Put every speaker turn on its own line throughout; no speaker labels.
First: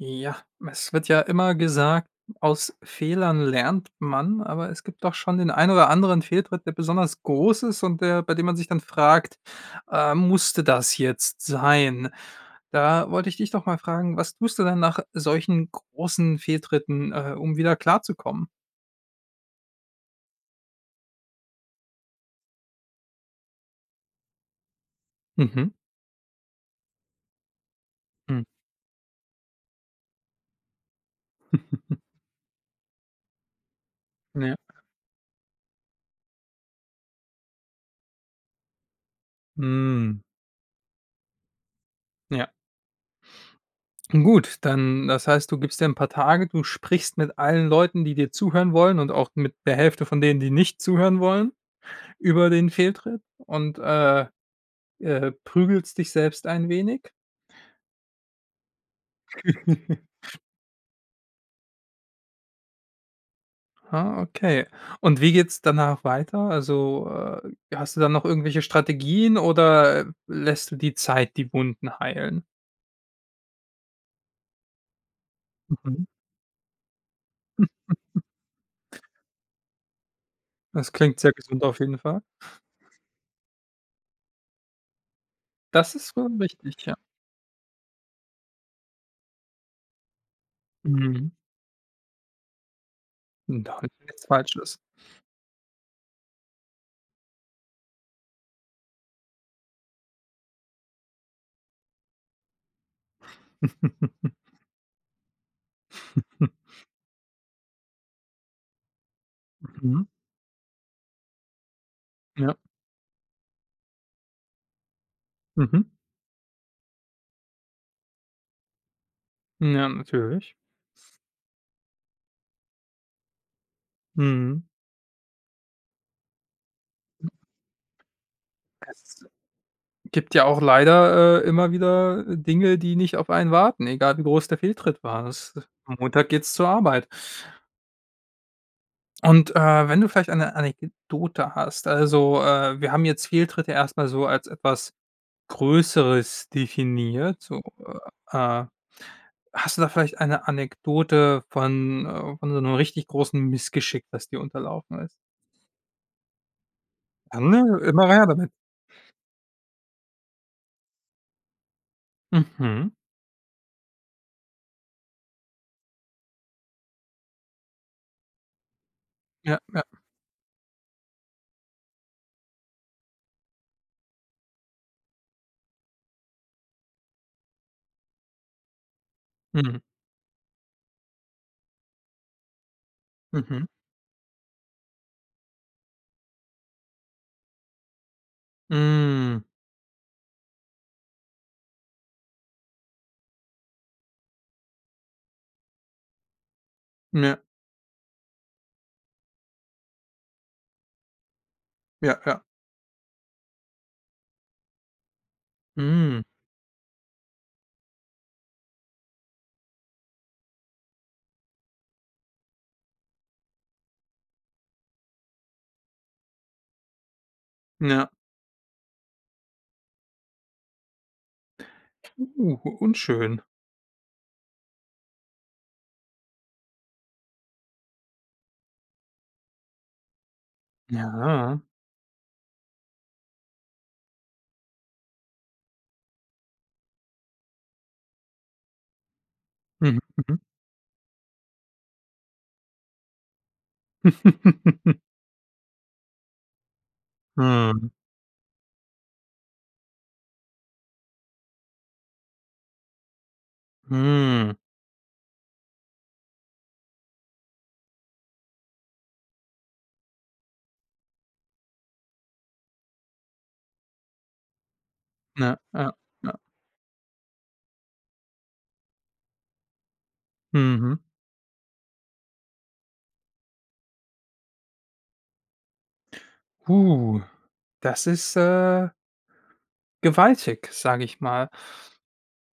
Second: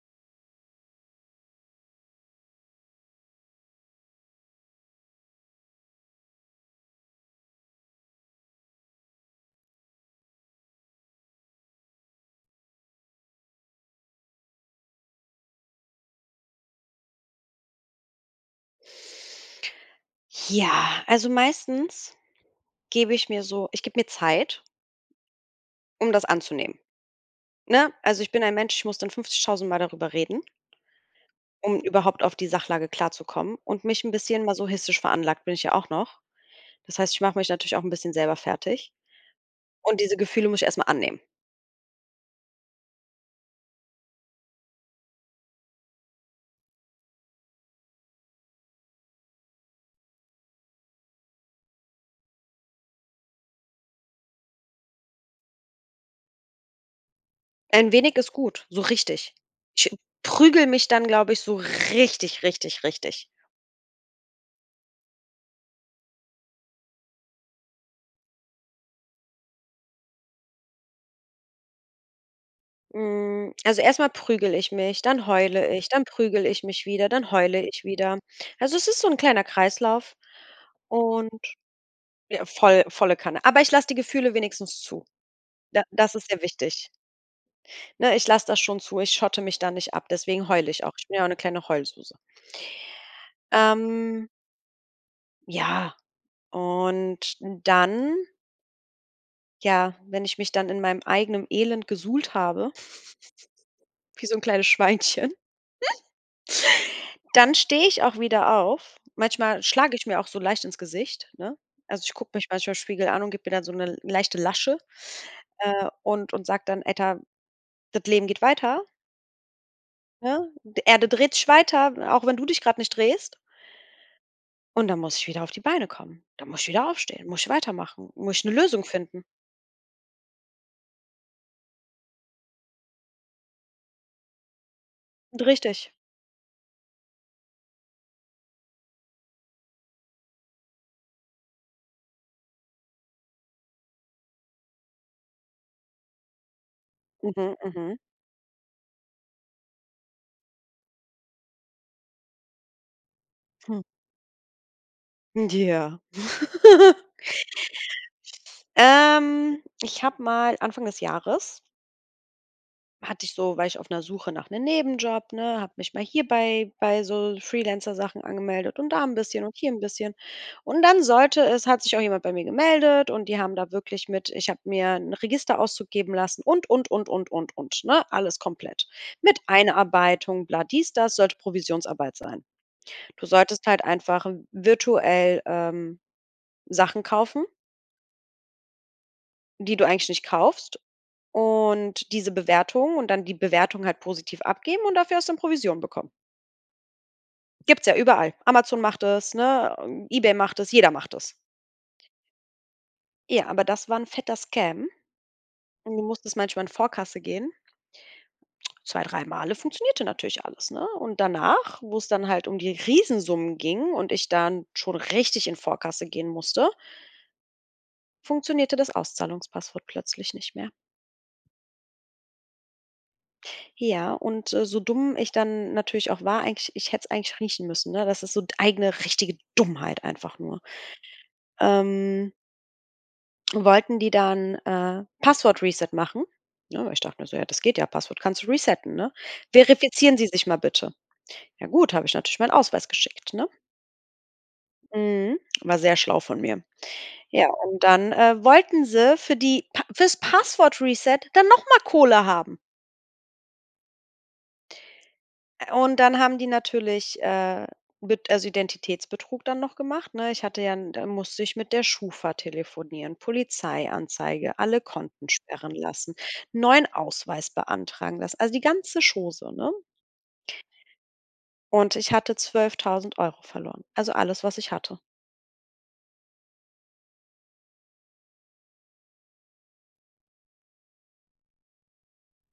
Ja, es wird ja immer gesagt: „aus Fehlern lernt man.“ Aber es gibt doch schon den ein oder anderen Fehltritt, der besonders groß ist und der bei dem man sich dann fragt, äh, „musste das jetzt sein?“ Da wollte ich dich doch mal fragen: Was tust du denn nach solchen großen Fehltritten, äh, um wieder klarzukommen?
Ja, also, meistens gebe ich mir so ich gebe mir Zeit
Mhm.
um das anzunehmen, ne? Also, ich bin
Mhm.
ein Mensch, ich muss dann 50.000 Mal darüber reden um überhaupt auf die Sachlage klarzukommen und mich 'n bisschen
Ja.
masochistisch veranlagt bin ich ja auch noch. Das heißt, ich mache mich natürlich auch 'n bisschen selber fertig und diese
Mhm.
Gefühle muss ich erst mal annehmen.
Ja. Gut, dann das heißt, du gibst dir 'n paar Tage, du sprichst mit allen Leuten, die dir zuhören wollen und auch mit der Hälfte von denen, die nicht zuhören wollen über den Fehltritt und, äh, äh, prügelst dich selbst ein wenig?
Ein wenig ist gut, so richtig. Ich prügle mich dann, glaube ich, so richtig, richtig, richtig.
Ah, okay. Und wie geht's danach weiter? Also, äh, hast du da noch irgendwelche Strategien oder lässt du die Zeit die Wunden heilen?
Mm, also, erst mal prügel ich mich, dann heule ich, dann
Mhm.
prügel ich mich wieder, dann heule ich wieder. Also, es ist so 'n kleiner Kreislauf
Das klingt
und
sehr gesund auf jeden Fall.
ja voll, volle Kanne. Aber ich lass die Gefühle wenigstens zu. Da
Das ist
das ist
schon
sehr
wichtig,
wichtig.
ja.
Ne, ich lass das schon zu. Ich schotte mich da nicht ab, deswegen heul ich auch. Ich bin ja auch
Mhm.
'ne kleine Heulsuse.
Und da [unintelligible] nichts
Ähm
falsches.
ja, und dann ja, wenn ich mich dann in meinem eigenem Elend gesuhlt habe, wie so 'n kleines Schweinchen dann stehe ich auch wieder auf. Manchmal schlage
Mhm.
ich mir auch so leicht ins Gesicht, ne? Also, ich guck mich
Ja.
manchmal Spiegel an und gib mir dann so 'ne leichte Lasche,
Mhm.
äh, und und sag dann: „Alter das Leben geht weiter!“
Ja,
Ne?
natürlich.
Die Erde dreht sich weiter, auch wenn du dich grad nicht drehst
Mhm.
und dann muss ich wieder auf die Beine kommen. Dann muss ich wieder aufstehen, muss ich weitermachen, muss ich 'ne Lösung finden.
Das gibt ja auch leider, äh, immer wieder Dinge, die nicht auf einen warten, egal wie groß der Fehltritt war. Das
Richtig.
am Montag geht's zur Arbeit. Und, äh, wenn du vielleicht eine Anekdote hast also äh, wir haben jetzt Fehltritte erst mal so als etwas Größeres definiert,
Mhm.
so,
Mhm.
äh hast du da vielleicht eine Anekdote von, äh von so 'nem richtig großen
Hm.
Missgeschick, das dir unterlaufen ist?
Ja.
Dann, äh, immer [unintelligible] damit.
Ähm, ich habe mal Anfang des Jahres
Mhm.
hatte ich so war ich auf 'ner Suche nach 'nem Nebenjob, ne, habe mich mal hier bei bei so Freelancer-Sachen angemeldet und da 'n bisschen und
Ja,
hier 'n
ja.
bisschen. Und dann sollte es hat sich auch jemand bei mir gemeldet und die haben da wirklich mit ich habe mir 'n Registerauszug geben lassen und, und, und, und, und, und, ne? Alles komplett. Mit
Mhm.
Einarbeitung, bla, dies, das sollte Provisionsarbeit sein. Du solltest
Mhm.
halt einfach v virtuell, ähm, Sachen kaufen
Mm.
die du eigentlich nicht kaufst und diese Bewertungen und dann die Bewertung halt positiv abgeben und dafür hast du dann Provision bekommen.
M ja.
Gibt's ja überall. Amazon macht das, ne, äh Ebay macht das, jeder macht das.
Ja, ja.
Ja, aber das war 'n fetter Scam und du
Mm.
musstest manchmal in Vorkasse gehen. 2, drei male, funktionierte natürlich alles, ne? Und danach, wo's dann halt um die Riesensummen ging und ich dann schon richtig in Vorkasse gehen musste
Ja.
funktionierte das Auszahlungspasswort plötzlich nicht mehr.
Puh, unschön.
Ja, und, äh, so dumm ich dann natürlich auch war, eigentlich ich hätte's eigentlich riechen müssen, ne? Das ist so d eigene richtige Dummheit einfach nur.
Ja.
Ähm wollten die dann, äh, Password-Reset machen, ne? Ich dacht nur so: „Ja, das geht ja, Passwort kannst du resetten, ne?
Mhm.
Verifizieren Sie
Mhm.
sich mal bitte.“ Ja gut, hab ich natürlich meinen Ausweis geschickt, ne? Mhm. War sehr schlau von mir. Ja, und dann, äh, wollten sie für die pa fürs Password-Reset dann noch mal Kohle haben.
Hm.
Ä und dann haben die natürlich, äh, Bet also, Identitätsbetrug dann noch gemacht, ne? Ich hatte ja 'n da musste ich mit der Schufa telefonieren, Polizeianzeige, alle Konten
Ja.
sperren
Ja.
lassen,
Ja.
neuen Ausweis beantragen, das also, die ganze Chose, ne?
Mhm.
Und ich hatte 12.000 € verloren, also alles, was ich hatte.
Puh. Das ist, äh, gewaltig, sage ich mal.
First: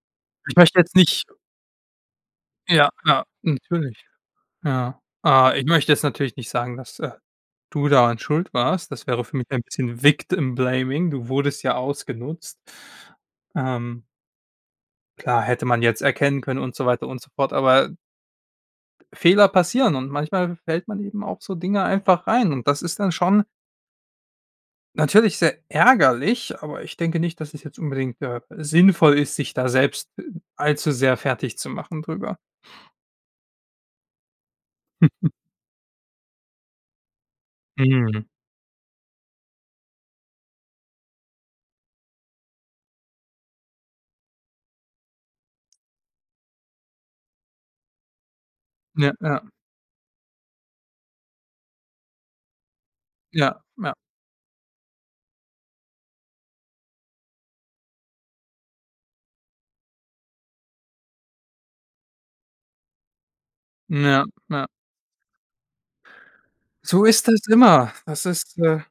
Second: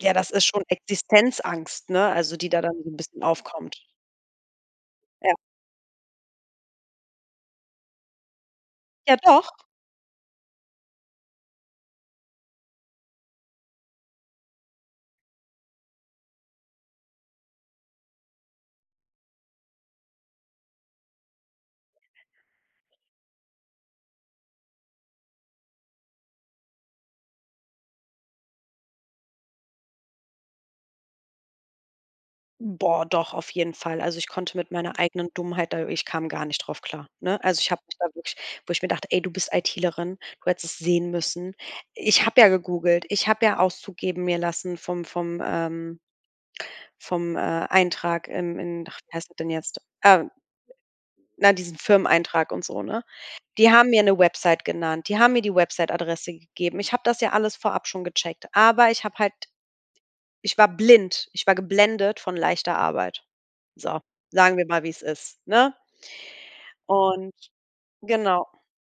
Ja, das ist
Ich
schon
möchte jetzt nicht
Existenzangst, ne? Also die da dann so
Ja,
'n bisschen
klar,
aufkommt.
natürlich, ja.
Ja.
Ah, ich möchte jetzt natürlich nicht sagen, dass äh, du daran schuld warst. Das
Ja,
wäre für mich
doch.
ein bisschen Victim-Blaming. Du wurdest ja ausgenutzt. Ähm. Klar, hätte man jetzt erkennen können und so weiter und so fort, aber Fehler passieren und manchmal fällt man eben auf so Dinge einfach rein. Und das ist dann schon natürlich sehr ärgerlich, aber ich denke nicht, dass es jetzt unbedingt, äh, sinnvoll ist, sich da selbst allzu sehr fertigzumachen drüber.
Boah, doch, auf jeden Fall. Also ich konnte mit meiner eigenen Dummheit da ich kam gar nicht drauf klar, ne? Also ich habe mich da
Mhm.
wirklich wo ich mir dachte: „Ey, du bist IT-lerin. Du hättest sehen müssen.“ Ich habe ja gegoogelt, ich habe ja Auszug geben mir lassen vom vom, ähm, vom, äh, Eintrag im in ach,
Ja.
wie heißt das
Ja.
denn jetzt, ähm na, diesen Firmeneintrag und so, ne?
Ja,
Die haben
ja.
mir 'ne Website genannt, die haben mir die Websiteadresse gegeben. Ich habe das ja alles vorab schon gecheckt, aber ich habe halt ich war blind, ich war geblendet von leichter Arbeit. So,
Ja,
sagen wir
ja.
mal, wie's ist, ne?
So ist
Und
es immer. Das
genau.
ist äh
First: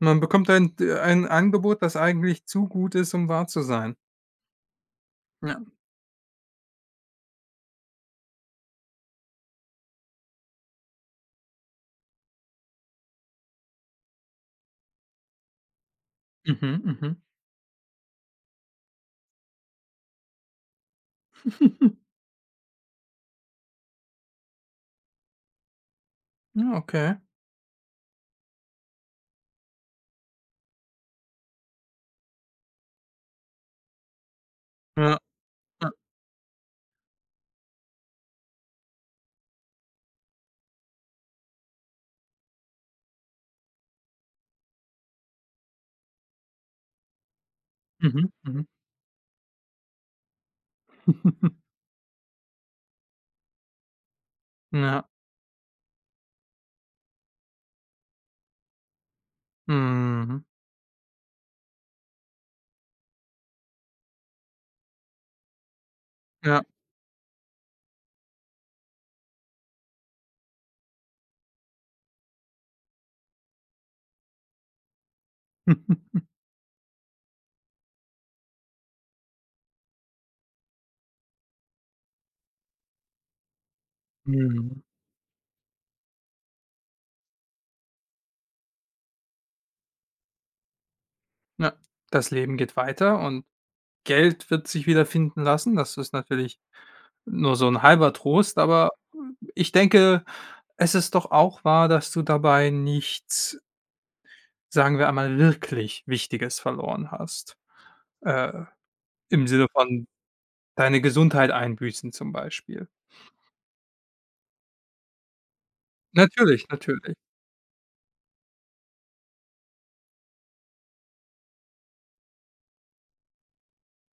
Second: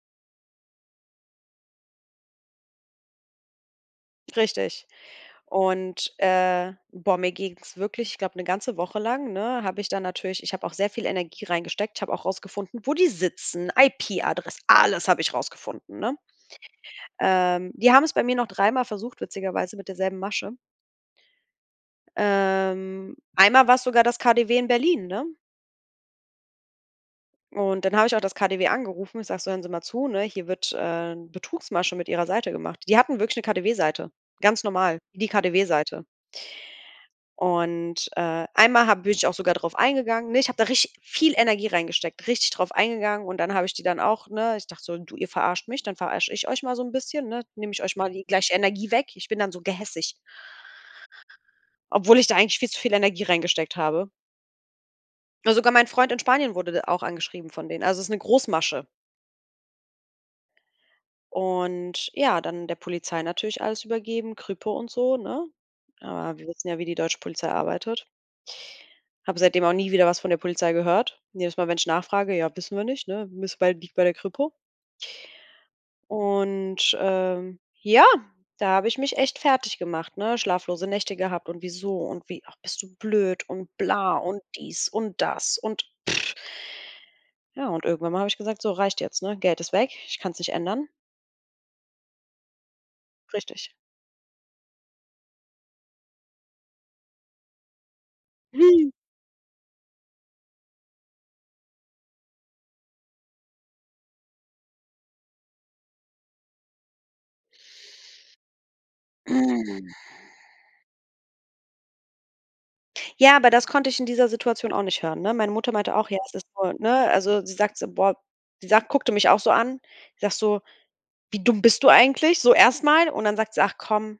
Man bekommt ein d ein Angebot, das eigentlich zu gut ist, um wahr zu sein.
Richtig.
Ja.
Und, äh boah, mir ging's wirklich ich glaube, 'ne ganze Woche lang, ne, habe ich da natürlich ich habe auch sehr viel Energie reingesteckt. Ich habe auch rausgefunden, wo die sitzen, IP-Adress alles habe ich rausgefunden, ne?
Mhm. Mhm.
Ähm, die haben es bei mir noch dreimal versucht witzigerweise mit derselben Masche. Ähm, einmal war's sogar das KaDeWe in Berlin, ne?
Hm, okay.
Und dann habe ich auch das KaDeWe angerufen. Ich sage so: „Hören Sie mal zu, ne? Hier wird, äh, 'n Betrugsmasche mit ihrer Seite gemacht.“ Die hatten wirklich 'ne KaDeWe-Seite, ganz normal,
Ja.
die
Ja.
KaDeWe-Seite. Und, äh, einmal ha bin ich auch sogar drauf eingegangen, ne? Ich habe da richtig viel Energie reingesteckt, richtig drauf eingegangen und dann habe ich die dann auch, ne ich dachte so: „Du ihr verarscht mich, dann verarscht ich euch mal so 'n bisschen, ne? Nehme ich euch mal die
Mhm.
gleiche
Mhm.
Energie weg.“ Ich bin dann so gehässig obwohl ich da eigentlich viel zu viel Energie reingesteckt habe.
N ja.
Ne, sogar mein Freund in Spanien wurde d auch angeschrieben von denen. Also ist 'ne Großmasche.
Mhm.
Und ja, dann der Polizei natürlich alles übergeben, Kripo und so, ne? Aber wir
Ja.
wissen ja, wie die deutsche Polizei arbeitet. Habe seitdem auch nie wieder was von der Polizei gehört. Jedes Mal, wenn ich nachfrage: „Ja, wissen wir nicht, ne? Müsste bei liegt bei der Kripo.“ Und, ähm, ja, da habe ich mich echt fertiggemacht, ne? Schlaflose Nächte gehabt und wieso und wie ach bist du blöd und bla und
Mhm.
dies und das und ja, und irgendwann mal habe ich gesagt: „So reicht jetzt,“ ne? Geld ist weg. Ich kann's nicht ändern.
Na das Leben geht weiter und
Richtig.
Geld wird sich wiederfinden lassen. Das ist natürlich nur so 'n halber Trost, aber ich denke, es ist doch auch wahr, dass du dabei nichts sagen wir einmal, wirklich Wichtiges verloren hast. Äh, im Sinne von deine Gesundheit einbüßen zum Beispiel.
Ja, aber das konnte ich in dieser Situation auch nicht hören, ne? Meine Mutter meinte auch: „Ja, das ist
Natürlich,
toll,“ ne?
natürlich.
Also sie sagt so boah sie sagt guckte mich auch so an. Sagt so: „Wie dumm bist du eigentlich?" so erst mal. Und dann sagt sie „Ach komm,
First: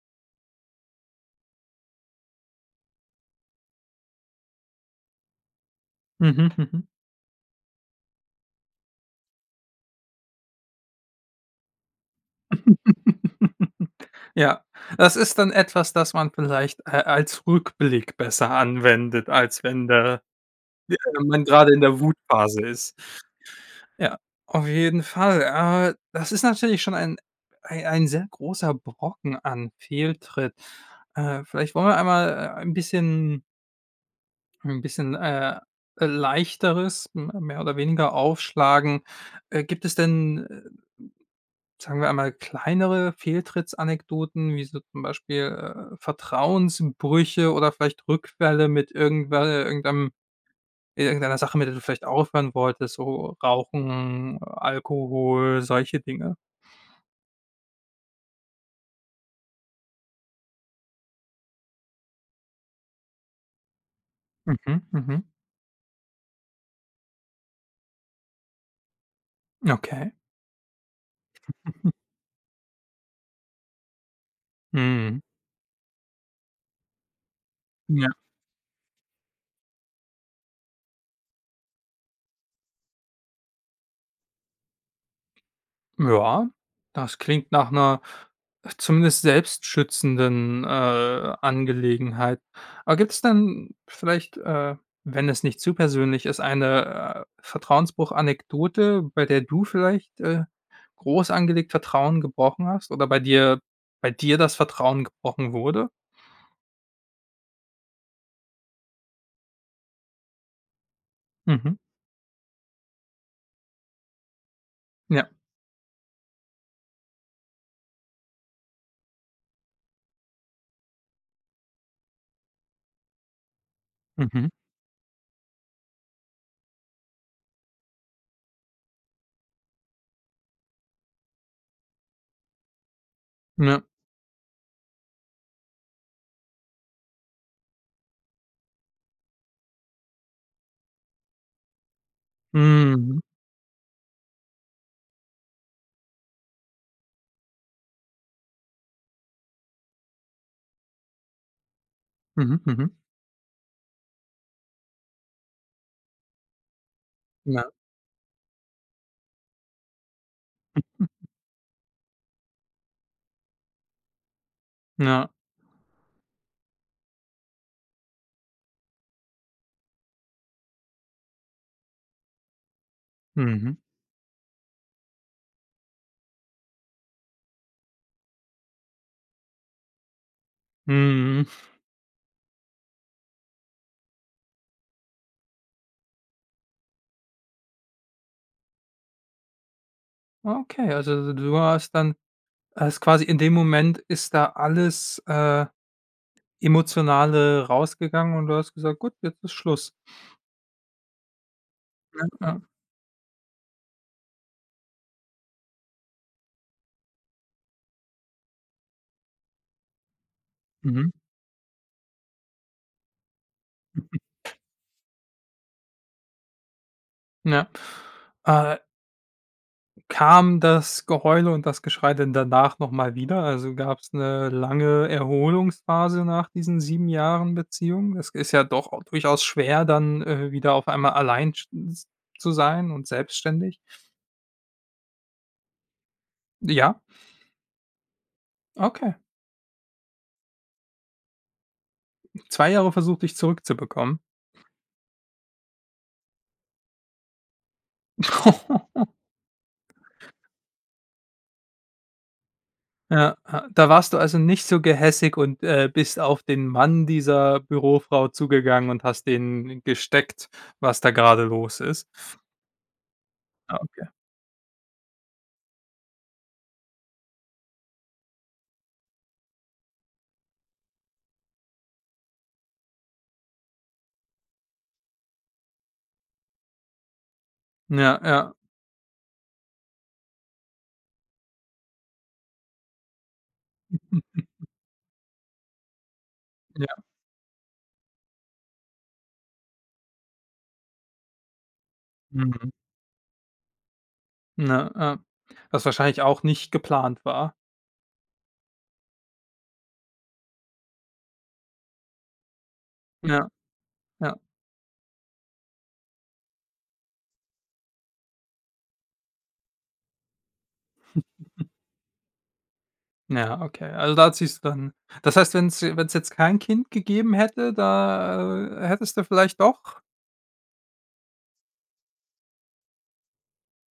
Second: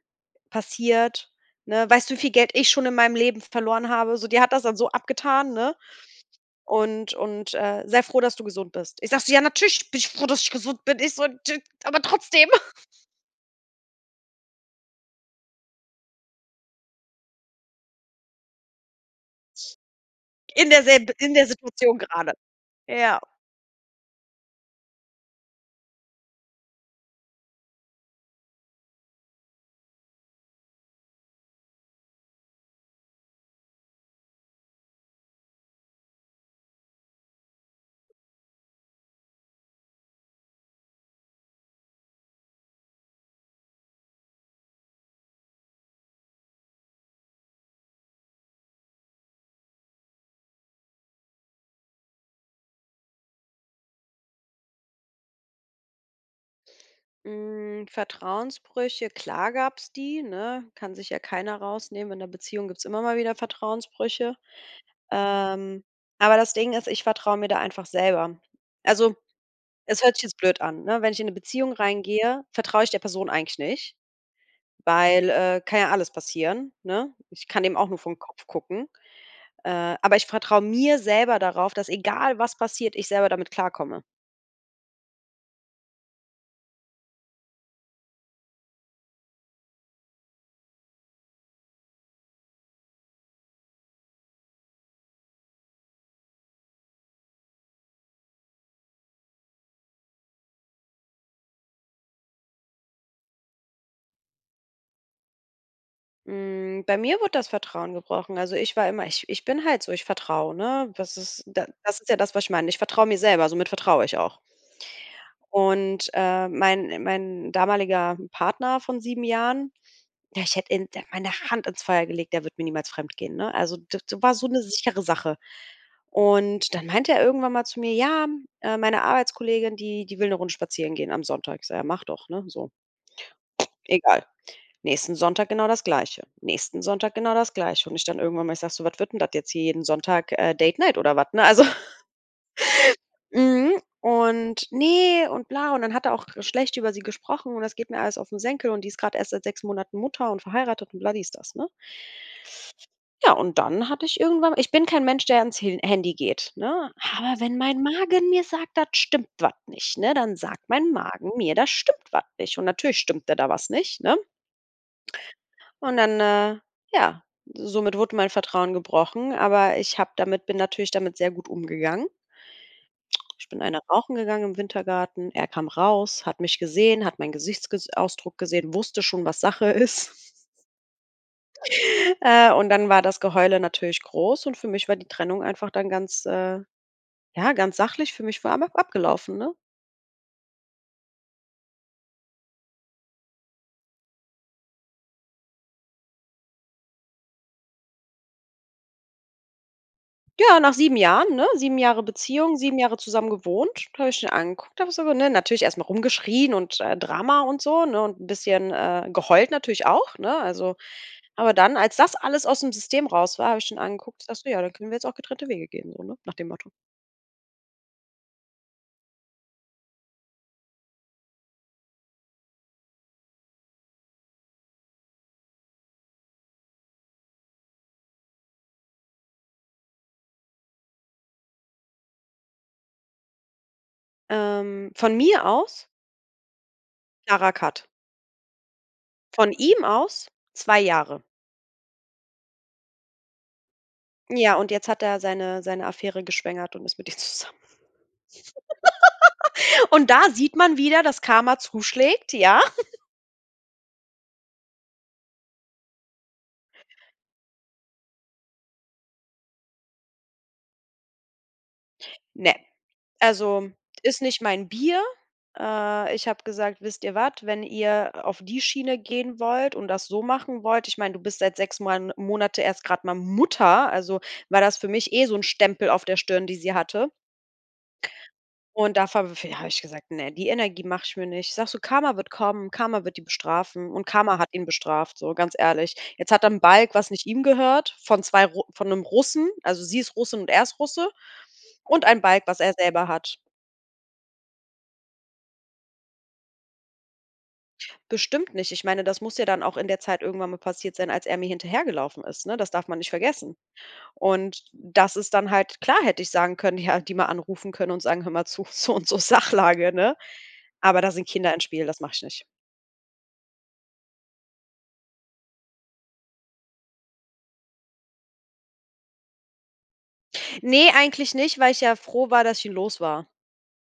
passiert, ne? Weißt du, wie viel Geld ich schon in meinem Leben verloren habe?“ So, die hat das dann so abgetan, ne,
Mhm. Mhm.
und und, äh: „Sei froh, dass du gesund bist. Ich sage so: „Ja natürlich, bin ich froh, dass ich gesund bin.“ Ich so:„ [unintelligible] aber trotzdem.“
Ja. Das ist dann etwas, das man vielleicht, äh, als Rückblick besser anwendet, als wenn da
In der
wie
selb
wenn
in
man
der
gerade in
Situation
der
gerade,
Wutphase ist.
ja.
Ja, auf jeden Fall. Äh, das ist natürlich schon ein ei ein sehr großer Brocken an Fehltritt. Äh, vielleicht wollen wir einmal, äh, ein bisschen 'n bisschen, äh, Leichteres, m mehr oder weniger, aufschlagen. Äh, gibt es denn, äh, sagen wir einmal, kleinere Fehltritts-Anekdoten, wie so zum Beispiel, äh, Vertrauensbrüche oder vielleicht Rückfälle mit irgendwe äh, irgendeinem in irgendeiner Sache, mit der du vielleicht aufhören wolltest, so Rauchen, Alkohol, solche Dinge.
Hm, Vertrauensbrüche, klar gab's die, ne? Kann sich ja keiner rausnehmen. In 'ner Beziehung gibt's immer mal wieder Vertrauensbrüche.
Mhm. Mhm.
Ähm, aber das Ding ist, ich vertraue mir da einfach selber. Also, es
Okay.
hört sich jetzt blöd an, ne? Wenn ich in 'ne Beziehung reingehe, vertraue ich der Person eigentlich nicht,
Mhm.
weil, äh, kann ja alles passieren, ne? Ich kann dem auch nur
Ja.
vorn Kopf gucken. Äh, aber ich vertraue mir selber darauf, dass, egal was passiert, ich selber damit klarkomme.
Ja. Das klingt nach 'ner, zumindest selbst schützenden, äh, Angelegenheit. Aber gibt's dann vielleicht, äh, wenn es nicht zu persönlich ist, eine, äh, Vertrauensbruch-Anekdote, bei der du vielleicht, äh, groß angelegt Vertrauen gebrochen hast oder bei dir bei dir das Vertrauen gebrochen wurde?
Hm, bei mir wurde das Vertrauen gebrochen. Also, ich war immer ich ich bin halt so, ich vertraue, ne? Das ist da
Mhm.
das ist ja das, was ich meine. Ich vertraue mir selber, somit vertraue ich auch.
Ja.
Und, äh, mein mein damaliger Partner von 7 Jahren, ja, ich hätte in de meine Hand ins Feuer gelegt, der wird mir niemals fremdgehen, ne? Also d d war so
Mhm.
'ne sichere Sache. Und dann meinte er irgendwann mal zu mir: „Ja, hm, äh, meine Arbeitskollegin, die, die will 'ne Runde spazieren gehen am Sonntag." Ich sage: „Ja, mach doch, ne?" so.
Ja.
Egal. Nächsten Sonntag genau das Gleiche. Nächsten Sonntag genau das Gleiche. Und ich dann irgendwann mal, ich sage so: „Was wird 'n das jetzt hier jeden Sonntag, äh, Date Night oder was, ne?" Ne, also?
Mhm.
Mhm, und: „Ne und bla" und dann hat er auch schlecht über sie gesprochen und: „Das geht mir alles auf 'n Senkel und die ist grad erst seit 6 Monaten Mutter und verheiratet!" und bla, dies, das, ne?
Mhm. Mhm.
Ja, und dann hatte ich irgendwann ich bin kein Mensch, der ans Hi Handy geht, ne? Aber wenn
Ja.
mein Magen mir sagt, da stimmt was nicht, ne? Dann sagt mein Magen mir, da stimmt was nicht. Und natürlich stimmte da was nicht, ne?
Ja.
Und dann äh, ja, somit wurde mein Vertrauen gebrochen, aber ich habe damit bin natürlich damit sehr gut umgegangen. Ich bin
Mhm.
eine rauchen gegangen im Wintergarten. Er kam raus, hat mich gesehen, hat meinen Gesichtsges Ausdruck gesehen, wusste schon, was Sache ist.
Mhm.
Äh, und dann war das Geheule natürlich groß und für mich war die Trennung einfach dann ganz, äh, ja, ganz sachlich für mich war einfach abgelaufen, ne?
Ah okay, also du hast dann hast quasi in dem Moment ist da alles, äh, emotionale rausgegangen und du hast gesagt: „Gut, jetzt ist Schluss.“
Ja, nach 7 Jahren, ne, 7 Jahre
[unintelligible]
Beziehung,
Ja.
7 Jahre zusammen gewohnt, habe ich ihn angeguckt einfach so ne natürlich erst mal rumgeschrien und, äh, Drama und so, ne und 'n bisschen, äh geheult natürlich auch, ne? Also,
Mhm.
aber dann, als das alles ausm System raus war, hab ich schon angeguckt, ich sag so: „Ja, dann können wir jetzt auch getrennte Wege gehen.“ So ne nach dem Motto.
N ja, äh Kam das Geheule und das Geschrei denn danach nochmal wieder? Also, gab's 'ne lange Erholungsphase nach diesen 7 Jahren Beziehung? Es ist ja doch durchaus schwer, dann, äh, wieder auf einmal allein sch z zu sein und selbstständig.
Ähm, von mir aus?
Ja.
Klarer cut.
Okay.
Von ihm aus, 2 Jahre.
2 Jahre versucht, dich zurückzubekommen?
N ja, und jetzt hat er seine seine Affäre geschwängert und ist mit ihr zusammen. Und da sieht man wieder, dass Karma zuschlägt, ja
Ja, ja da warst du also nicht so gehässig und, äh, bist auf den Mann dieser Bürofrau zugegangen und hast dem gesteckt, was da gerade los ist?
Ne, also,
Ah, okay.
ist nicht mein Bier. Äh, ich hab gesagt, wisst ihr was, wenn ihr auf die Schiene gehen wollt und das so machen wollt, ich mein, du bist seit 6 Moan Monate erst grad mal Mutter, also war das für mich eh so 'n Stempel auf der Stirn, die sie hatte.
N ja, ja.
Und da v v hab ich gesagt, ne, die Energie mache ich mir nicht. Sage so: "Karma wird kommen, Karma wird die bestrafen." Und Karma hat ihn bestraft, so ganz ehrlich. Jetzt hat er 'n Balg
Ja.
was nicht ihm gehört von zwei Ru von 'nem Russen also sie ist Russin und er ist Russe und ein Balg, was
Mhm.
er selber hat.
Ne, äh, was wahrscheinlich auch nicht geplant war.
Bestimmt nicht ich meine, das muss ja dann auch in der Zeit irgendwann mal passiert sein, als er mir hinterhergelaufen ist, ne? Das darf man nicht
Ja.
vergessen.
Ja.
Und das ist dann halt klar hätte ich sagen können, er hätte die mal anrufen können und sagen: „Hör mal zu, so und so Sachlage", ne? Aber da sind Kinder im Spiel, das mache ich nicht.
N ja, okay. Also da hat sich's dann das heißt, wenn's je wenn's jetzt kein Kind gegeben hätte, da, äh, hättest du vielleicht doch?
Ne, eigentlich nicht, weil ich ja froh war, dass ich ihn los war.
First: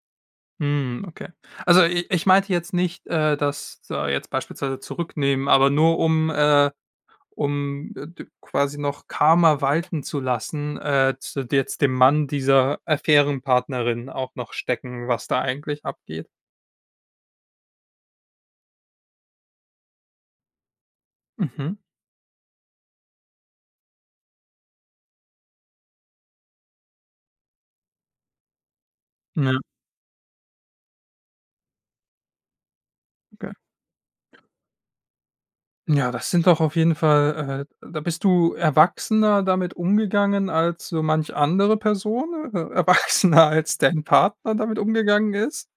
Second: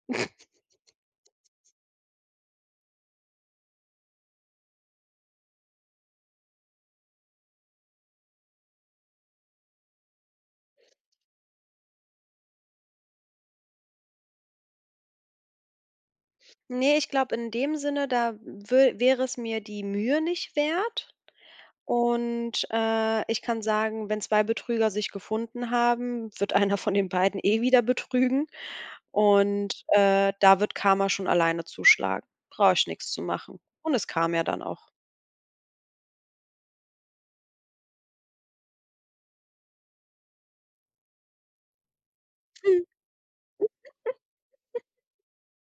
Hm, okay. Also i ich meinte jetzt nicht, äh, dass da jetzt beispielsweise zurücknehmen, aber nur um, äh um, äh, d quasi noch Karma walten zu lassen, äh, zu d jetzt dem Mann dieser Affären-Partnerin auch noch stecken, was da eigentlich abgeht?
Ne, ich glaube in dem Sinne, da wür wäre es mir die Mühe nicht wert.
Mhm.
Und, äh, ich kann sagen: „Wenn 2 Betrüger sich gefunden haben, wird einer von den beiden eh wieder betrügen.
M ja.
Und, äh, da wird Karma schon alleine zuschlagen. Brauche ich nix zu
Okay.
machen. Und es kam ja dann auch.
Ja. das sind doch auf jeden Fall, äh da bist du erwachsener damit umgegangen als so manch andere Person, äh erwachsener als dein Partner damit umgegangen ist.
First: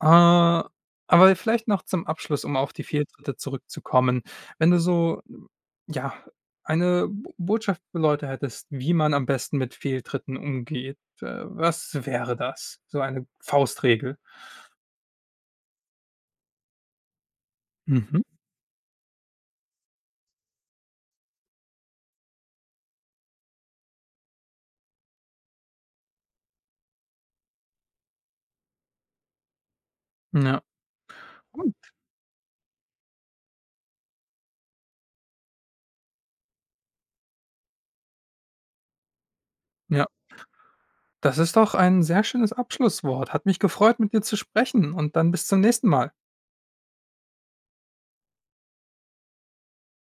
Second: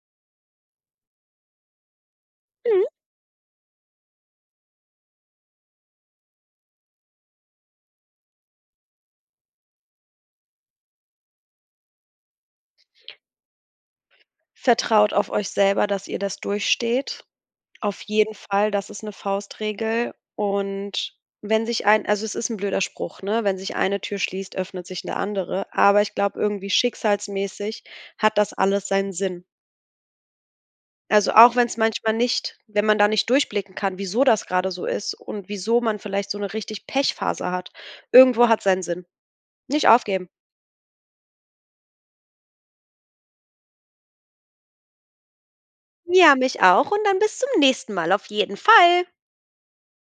Äh, aber vielleicht noch zum Abschluss, um auf die
Mhm.
Fehltritte zurückzukommen. Wenn du so ja, eine Bo Botschaft für Leute hättest, wie man am besten mit Fehltritten umgeht, äh, was wäre das? So eine Faustregel.
Vertraut auf euch selber, dass ihr das durchsteht auf
Mhm.
jeden Fall. Das ist 'ne Faustregel. Und wenn sich ein also es ist 'n blöder Spruch, ne, wenn sich eine Tür schließt, öffnet sich 'ne andere. Aber ich glaube, irgendwie schicksalsmäßig hat das alles seinen Sinn.
M ja.
Also auch
Gut.
wenn's manchmal nicht wenn man da nicht durchblicken kann, wieso das grade so ist und wieso man vielleicht so 'ne richtig Pech-Phase hat. Irgendwo hat's seinen Sinn. Nicht
Ja.
aufgeben.
Das ist doch ein sehr schönes Abschlusswort. Hat mich gefreut, mit dir zu sprechen und dann bis zum nächsten Mal.
Ja, mich auch und dann bis zum nächsten Mal auf jeden Fall.